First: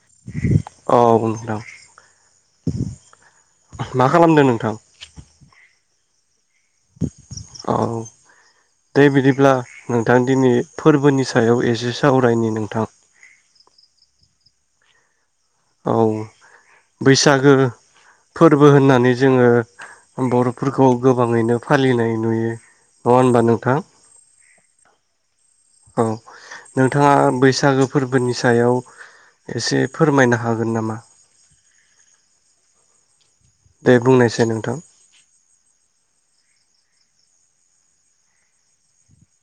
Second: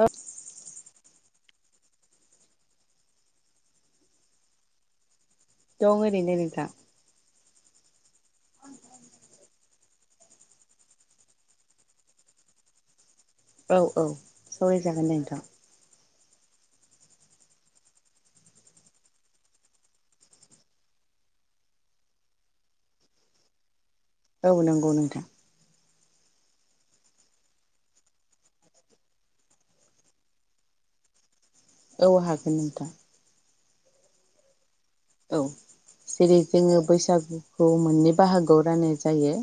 औ औ बुं मा खालामदों नोंथां औ ओरैनो नोंथां औ दे बिदिब्ला नोंथां दिनै फोरबोनि सायाव एसे सावरायनि नोंथां औ औ सावरायजागोन दे नोंथां औ बैसागो फोरबो होननानै जोङो बर'फोरखौ गोबाङैनो फालिनाय नुयो नङा होनबा नोंथां औ नंगौ नोंथां औ नोंथाङा बैसागो फोरबोनि सायाव एसे फोरमायनो हागोन नामा औ हागोन नोंथां दे बुंनायसाय नोंथां औ जेरै जोङो बैसागुखौ मोननै बाहागोआव राननो जायो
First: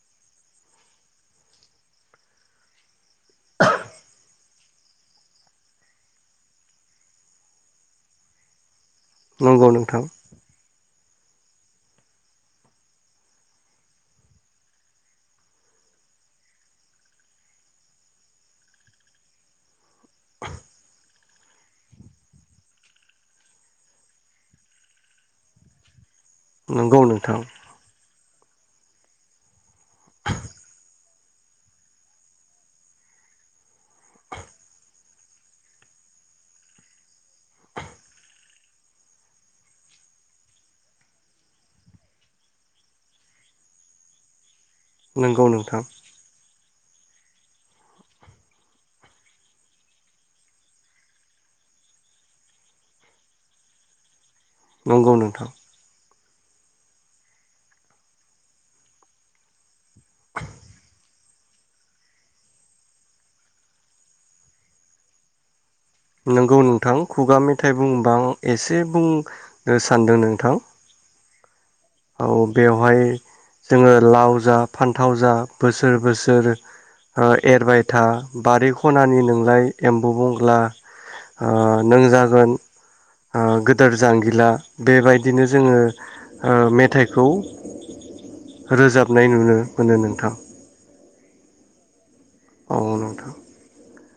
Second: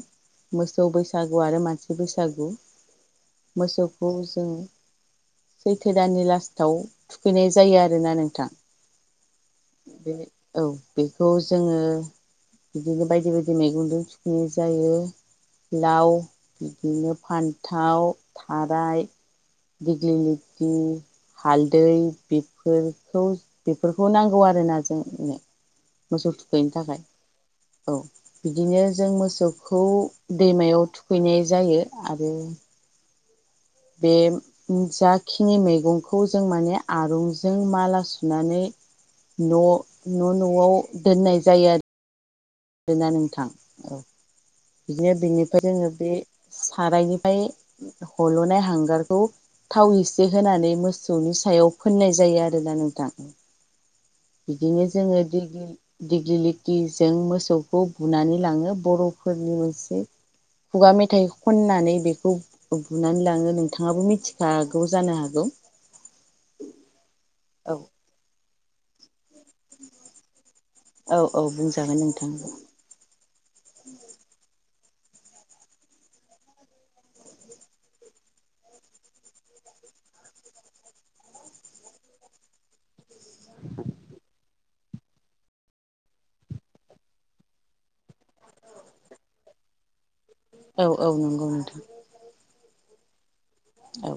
मोसौ बैसागु आरो मानसि बैसागु मोसोखौ जों सैथो दाननि लास्टाव थुखैनाय जायो आरोना नोंथां नंगौ नोंथां बेनो औ बेखौ जोङो बिदिनो बायदि बायदि मैगंजों थुखिनाय जायो लाव बिदिनो फान्थाव थाराय दिगलिगिथि [unintelligible] हालदै बेफोर बेफोरखौ नांगौ आरो कररायनाजोंनो [unintelligible] मोसौ थुखैनो नंगौ थाखाय नोंथां बिदिनो जों मोसौखौ दैमायाव थुखैनाय जायो आरो बे जाखिनि मैगंखौ जों माने आरुंजों माला सुनानै न' न' न'आव दोननाय जायो आरो बेा नोंथां औ [unintelligible] बिदिनो नंगौ बिनिफ्राय नोंथां जोङो बे सारायनिफ्राय हल'नाय हांगारखौ थाव एसे होनानै मोसौनि सायाव फोननाय जायो आरोना नोंथां बिदिनो नंगौ जोङो नोंथां दिगलि दिग्लिलिथिजों मोसौखौ बुनानै लाङो बर'फोरनि मोनसे खुगा मेथाइ खननानै बेखौ बुनानै लाङो नोंथाङाबो मिथिखागौ जानो हागौ नंगौ नोंथां खुगा मेथाइ बुङोबां एसे बुंनो सानदों नोंथां औ औ बुंसाय औ बेवहाय जोङो लाव जा फानथाव जा बोसोर बोसोर एरबाय था बारि खनानि नोंलाय एम्बु बंग्ला नों जागोन गोदोर जांगिला बेबायदिनो जोंङो ओ मेथाइखौ रोजाबनाय नुनो मोनो नोंथां। औ औ नंगौ नोंथां। अ नोंथां। औ।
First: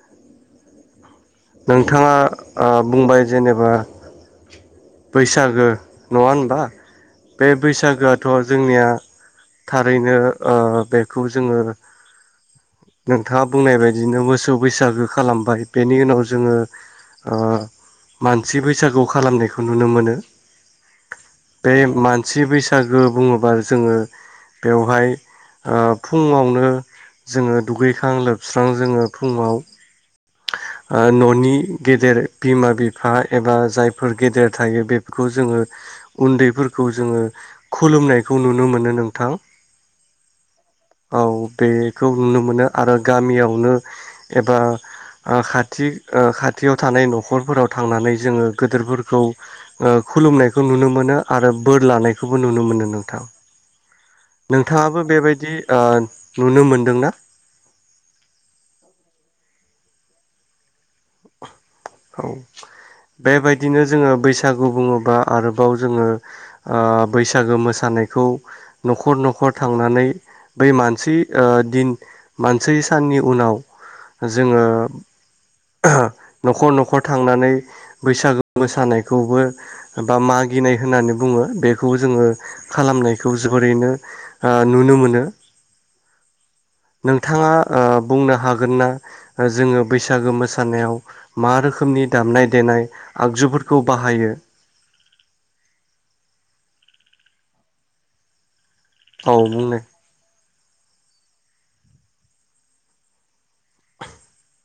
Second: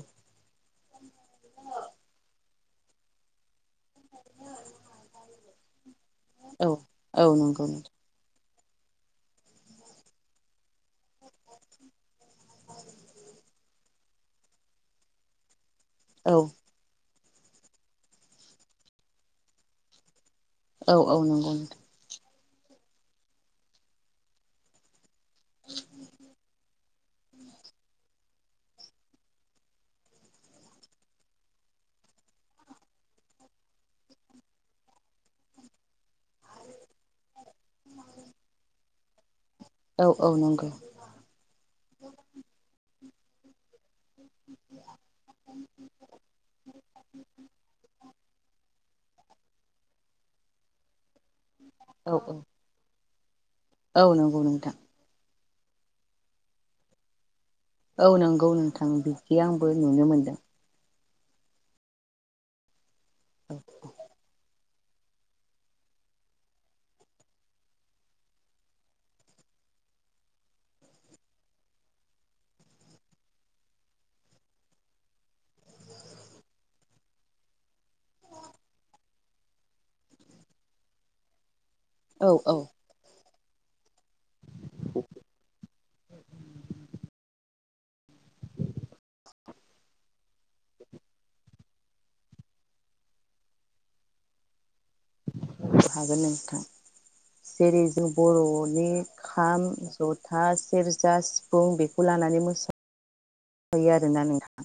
नोंथाङा बुंबाय जेनेबा बैसागो नङा होनबा औ औ बे नंगौ नोंथां बैसागोआथ' जोंनिया थारैनो ओ बेखौ जोंङो नोंथाङा बुंनाय बायदिनो मोसौ बैसागो खालामबाय बेनि उनाव औ जोंङो ओ मानसि बैसागु खालामनायखौ नुनो मोनो औ औ नंगौ। मोनसि बैसागो बुङोबा जोंङो बेवहाय ओ फुङावनो जोंङो दुगैखां लोबस्रां जोंङो फुंआव न'नि गेदेर बिमा बिफा एबा जायफोर गेदेर थायो बेफोरखौ जोंङो उन्दैफोरखौ खौ जोंङो खुलुमनायखौ नुनो मोनो नों थां। औ बेखौ नुनो मोनो आरो गामियावनो एबा खाथि खाथियाव थानाय न'खरफोराव थांनानै जोङो गोदोरफोर खौ खुलुमनायखौ नुनो मोनो। आरो बोर औ लानायखौबो नुनो मोनो नोंथां। औ नंगौ नोंथां नोंथाङाबो बेबायदि बिदि नुनो मोनदोंना? औ नंगौ नोंथां बिदि आंबो [inaudible] औ। बेबायदिनो जोङो बैसागु बुङोबा आरोबाव जोङो बैसागो मोसानायखौ न'खर न'खर थांनानै बै मानसि दिन मानसे साननि उनाव जोङो न'खर न'खर थांनानै बैसागो मोसानायखौबो बा मागिनाय होननानै बुङो बे खौ जोङो औ औ खालामनाय खौ जोबोरैनो नुनो मोनो नोंथाङा बुंनो हागोन ना जोङो बैसागो मो मोसानायाव मा रोखोमनि दामनाय देनाय आगजुफोरखौ बाहायो? हागोन नोंथां जेरै जों बर' नि औ खाम बुंनाय जथा सेरजा सिफुं बेखौ लानानै मोसा बै आरो ना नोंथां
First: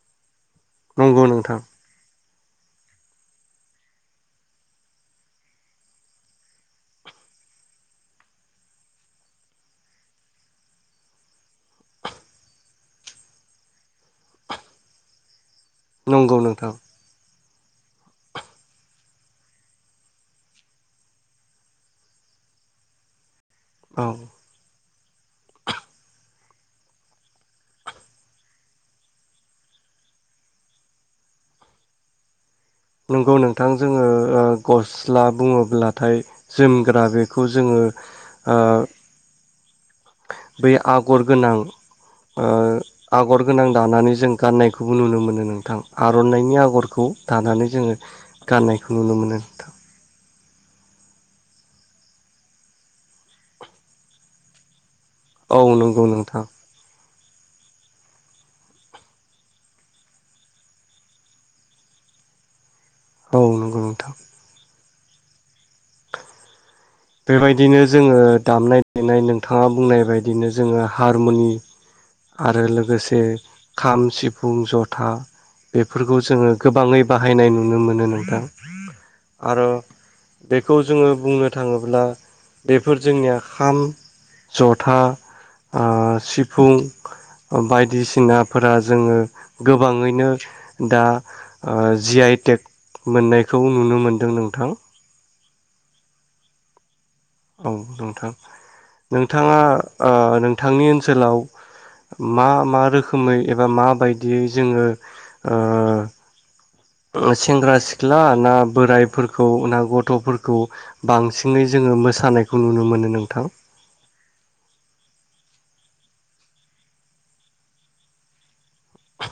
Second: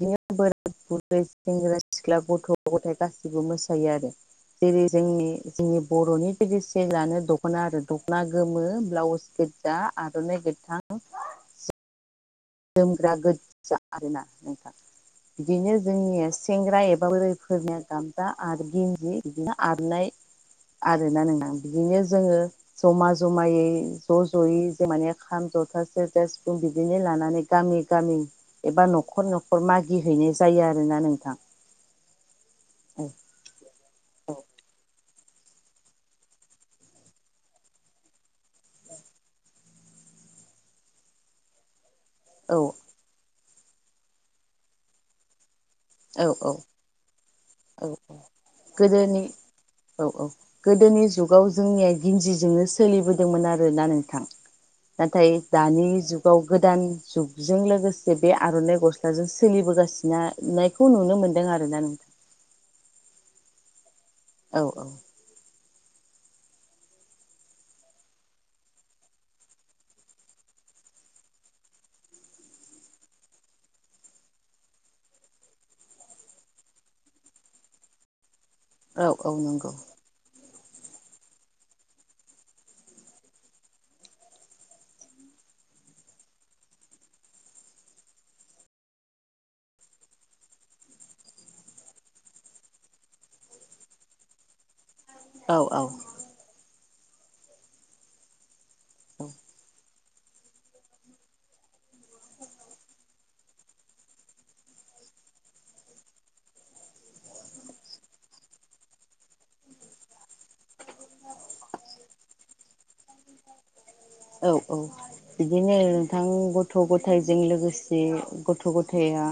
बिदि बोरा बुरै नंगौ नोंथां सेंग्रा सिख्ला ब गथ' गथाय गासिबो मोसायो आरो जेरै जोंनि जोंनि बर'नि ट्रेडिसेनानो दख'ना आरो दख'ना गोमो, ब्लाउस गोजा, आर'नाइ गोथां जोमग्रा गोजा आरोना नोंथां। बिदिनो जोंनि नंगौ नोंथां सेंग्रा एबा फोरनिया गामसा आरो गिन्दि बिदिनो आरनाय आरोना नों बिदिनो जोङो जमा जम मायै औ ज'ज'यै माने खाम जथासे जे सिफुं बिदिनो लानानै गामि गामि एबा न'खर न'खर मागिहैनाय जायो आरोना नोंथां नंगौ नोंथां जोङो गस सिस्ला बुङोब्लाथाय जोमग्रा बेखौ जोङो ओ बै आगर गोनां ओ औ आगर गोनां दानानै जों गाननायखौबो नुनो मोनो नों थां औ औ आर'नाइनि आगरखौ दानानै औ जोङो गाननायखौ नुनो गोदोनि मोनो नोंथां। औ औ गोदोनि जुगाव जोंनिया गिन्जिजोंनो सोलिबोदोंमोन आरोना नोंथां? नाथाय औ दानि नंगौ जुगाव नोंथां गोदान जुग जों लोगोसे बे आर'नाइ गस्लाजों सोलिबोगासिनो ना नाइ बे खौ नुनो मोन्दों आरोना नोंथां? औ नंगौ नोंथां। औ‌ बेबायदिनो जोङो दामनाय देनाय नोंथाङा बुंनाय बदिनो जोङो हारमुनि आरो लोगोसे खाम सिफुं जथा बेफोरखौ जोङो गोबाङै बाहायनाय नुनो मोनो नोंथां। औ औ आरो नंगौ बेखौ जोङो बुंनो था थाङोब्ला बेफोर जोंनि खाम, जथा, सिफुं ओ बायदिसिनाफोरा जोङो गोबाङैनो दा ओ जि आइ टेक मोननायखौ नुनो मोनदों नोंथां। औ औ। औ नोंथां। नोंथाङा ओ नोंथांनि ओनसोलाव मा मा रोखोमै एबा माबायदियै जोङो ओ ओ सेंग्रा सिख्ला ना बोरायफोरखौ ना गथ'फोरखौ बांसिनै जोङो मोसानायखौ नुनो मोनो? नोंथां? औ औ बिदिनो नोंथां गथ' गथायजों लोगोसे गथ' गथाया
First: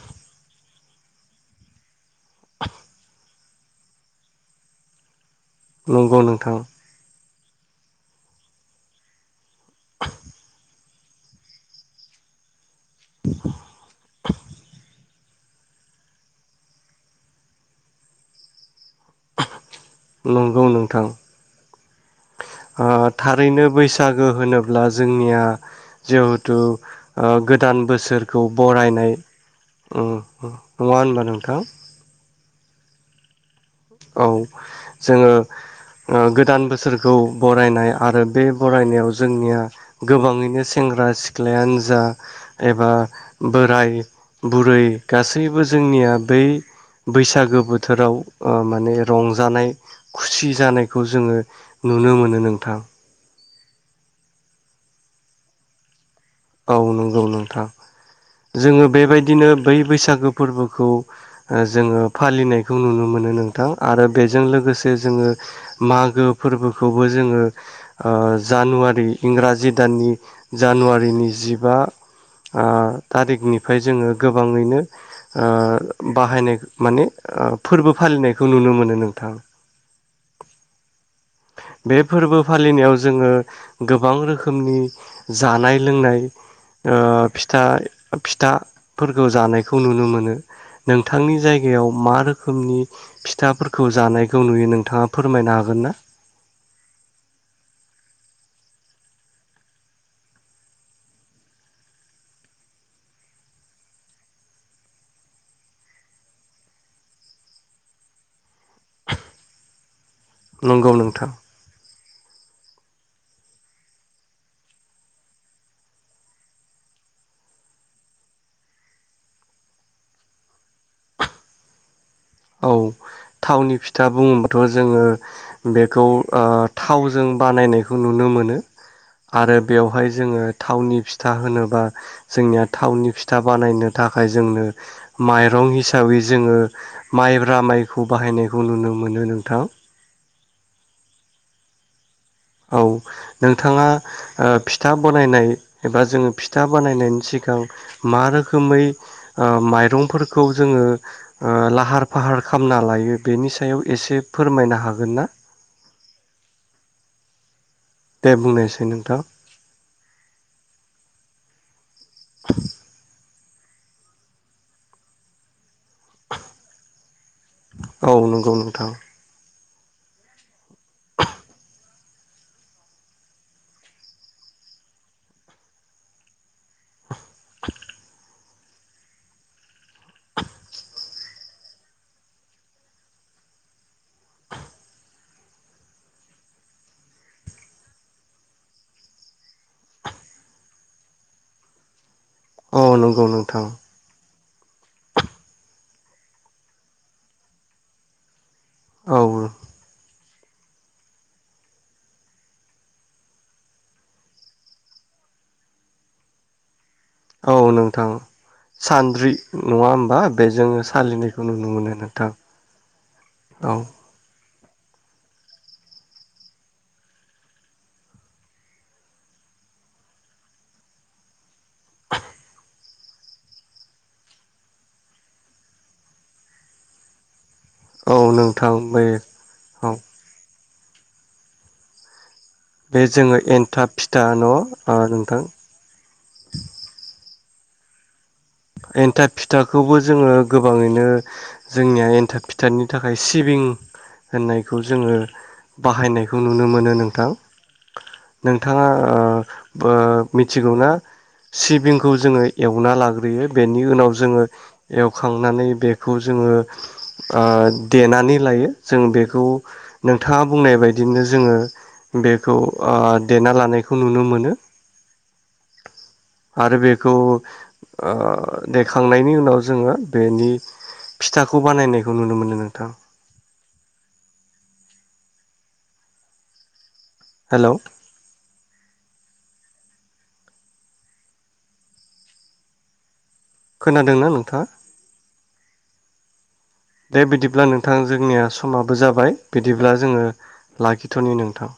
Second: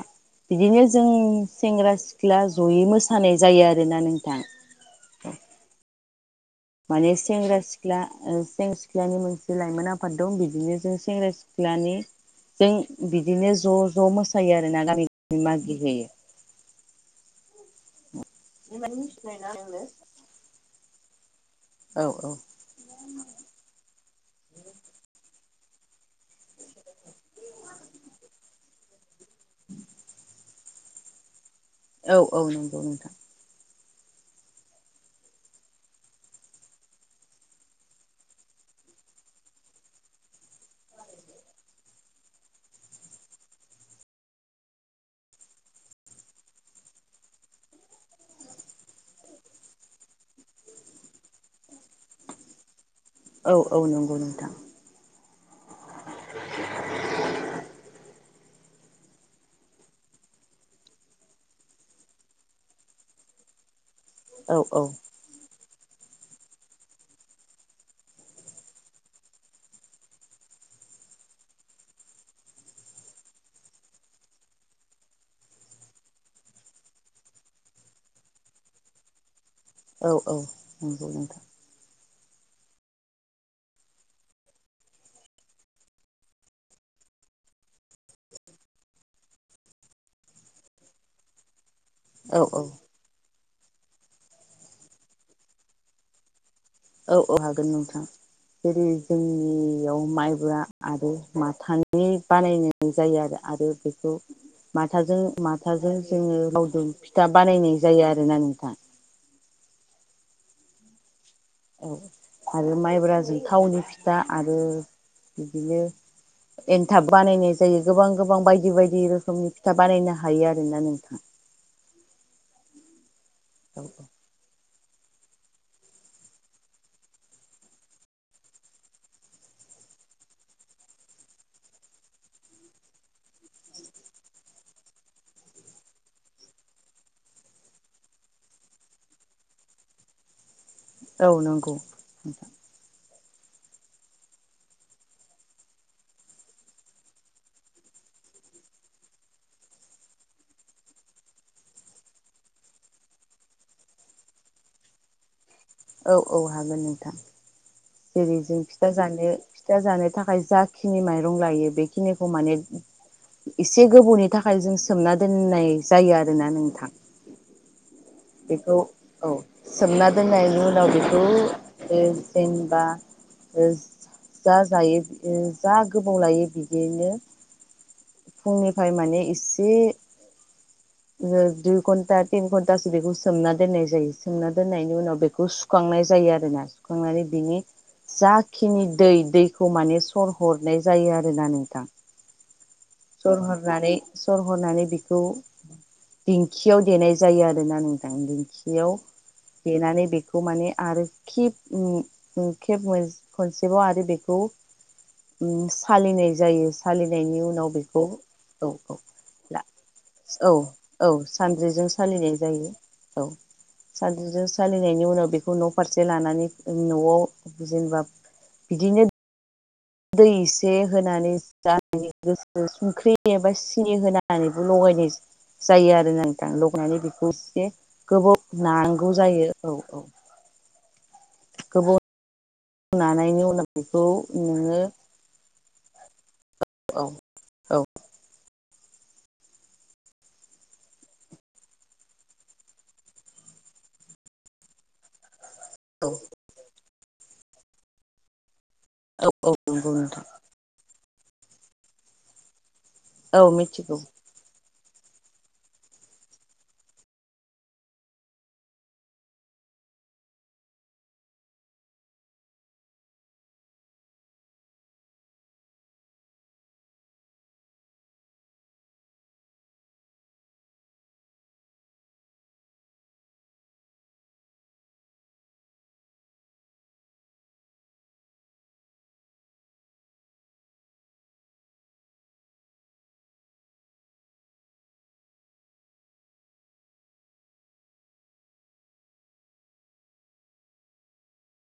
बिदिनो जों सेंग्रा सिख्ला जयै मोसानाय जायो आरोना नोंथां औ नंगौ नो माने सेंग्रा सिख्ला ओ सेंग्रा सिख्लानि मोनसे लाइमोन आफाद दं बिदिनो जों सेंग्रा सिख्लानि जों बिदिनो ज' ज' मोसायो आरो ना गामि बिम गि होयो मनानो नंगौ नोंथां औ औ। ओ थारैनो बैसागो होनोब्ला जोंनिया जिहेथु ओ गोदान बोसोरखौ बरायनाय ओम नङा होनबा नोंथां? औ औ नंगौ नोंथां। औ जोङो ओ गोदान बोसोरखौ बरायनाय आरो बे बरायनायाव जोंनिया गोबाङैनो सेंग्रा सिख्लायानो जा एबा बोराय बुरै गासैबो जोंनिया बै बैसागो बोथोराव ओ माने रंजानाय खुसि जानायखौ जोङो नुनो मोनो नोंथां। औ औ नंगौ नोंथां औ नंगौ नोंथां जोङो बेबायदिनो बै बैसागो फोरबोखौ जोङो फालिनायखौ नुनो मोनो नोंथां आरो बेजों औ औ लोगोसे जोङो मागो फोरबोखौबो जोङो ओ जानुवारि इंराजि दाननि जानुवारिनि जिबा ओ थारिखनिफ्राय जोङो गोबाङैनो ओ बाहायनाय माने ओ फोरबो फालिनायखौ नुनो मोनो नोंथां। औ औ नंगौ नोंथां। बे फोरबो फालिनायाव जोङो गोबां रोखोमनि जानाय लोंनाय ओ फिथाय फिथाफोरखौ जानायखौ नुनो मोनो नोंथांनि जाय जायायाव मा औ औ रोखोमनि फिथाफोरखौ जानायखौ नुयो नोंथाङा फोरमायनो हागोन ना औ औ हागोन नोंथां जेरै जोंनियाव माइब्रा आरो माथानि बानायनाय जायो आरो आरो बेखौ माथाजों माथाजों जोङो लावदुम फिथा बानायनाय जायो आरोना नोंथां नंगौ नोंथां औ आरो माइब्राजों थावनि फिथा आरो बिदिनो एनथाब बानायनाय जायो गोबां गोबां बायदि बायदि रोखोमनि फिथा बानायनो हायो आरोना नोंथां। औ थावनि फिथा बुङोब्लाथ' जोङो बेखौ ओ थावजों बानायनायखौ नुनो मोनो आरो बेवहाय जोङो थावनि फिथा होनोबा जोंनिया थावनि फिथा बानायनो थाखाय जोंनो माइरं हिसाबै जोङो माइब्रा माइखौ बाहायनायखौ नुनो मोनो नोंथां। औ नोंगौ। औ नोंथाङा ओ फिथा बनायनाय एबा जोङो फिथा बानायनायनि सिगां मा रोखोमै माइरंफोरखौ जोङो ओ लाहार फाहार खालामना लायो बेनि सायाव एसे फोरमायनो हागोन ना? औ औ हागोन नोंथां। दे जेरै जों बुंनायसै फिथा नोंथां जानो फिथा जानो थाखाय जाखिनि माइरं लायो खिनिखौ माने एसे गोबौनि थाखाय जों सोमना दोननाय जायो। आरो ना नोंथां औ नंगौ बेखौ नोंथां औ सोमना दोननायनि उनाव बेखौ ओ जेनेबा ओ जा जायो जा गोबाव लायो बिदिनो [unintelligible] फुंनिफ्राय माने इसे ओ दुइ घन्टा तिन घन्टासो बेखौ सोमना दोननाय जायो सोमना दोननायनि उनाव बेखौ सुखांनाय जायो आरोना सुखांनानै बिनि जाखिनि दै दैखौ माने सर हरनाय जायो आरो ना नोंथां। औ नंगौ सर नोंथां हरनानै सर हरनानै बेखौ दिंखियाव देनाय जायो आरो ना नोंथां। खियाव औ देनानै बेखौ खौ माने आरो खिप उम खेब खनसेबाव आरो बेखौ उम सालिनाय जायो। सालिनायनि उनाव बे औ सान्द्रि नङा होमबा औ बेजों औ सालिनायखौ नुनो सान्द्रिजों मोनो नोंथां सालिनाय जायो औ सान्द्रिजों सालिनायनि उनाव बेखौ न' फारसे लानानै न'आव जेनेबा बिदिनो दै एसे होनानै जा गोसो सुंख्रि एबा सिनि होनानैबो लगायनाय जायो आरो नोंथां लगायनानै बेखौ एसे औ गोबाव नोंथां बे नानांगौ जायो औ औ गोबाव बे जोङो नानायनि उनाव एनथाब बेखौ फिथा न नोङो ओ नोंथां औ औ एन्थाब फिथाखौबो जोङो गोबाङैनो जोंनिया एन्थाब फिथानि थाखाय सिबिं होननायखौ जोङो औ बाहायनायखौ नुनो मोनो नों थां नों थाङा ओ औ औ नंगौ बो नोंथां मिथिगौ ना? सिबिंखौ जोङो एवना औ लाग्रोयो नि मिथिगौ उनाव जोङो एवखांनानै बेखौ जोङो ओ देनानै लायो जों बेखौ नोंथाङा बुंनाय बायदिनो जोङो बेखौ ओ देना लानायखौ नुनो मोनो आरो बेखौ ओ ओ देखांनायनि उनाव जोङो बेनि फिथाखौ बानायनायखौ नुनो मोनो नोंथां। हेलौ खोनादोंना नोंथां दे बिदिब्ला नोंथां जोंनिया समाबो जाबाय बिदिब्ला जोङो लाखिथनि नोंथां।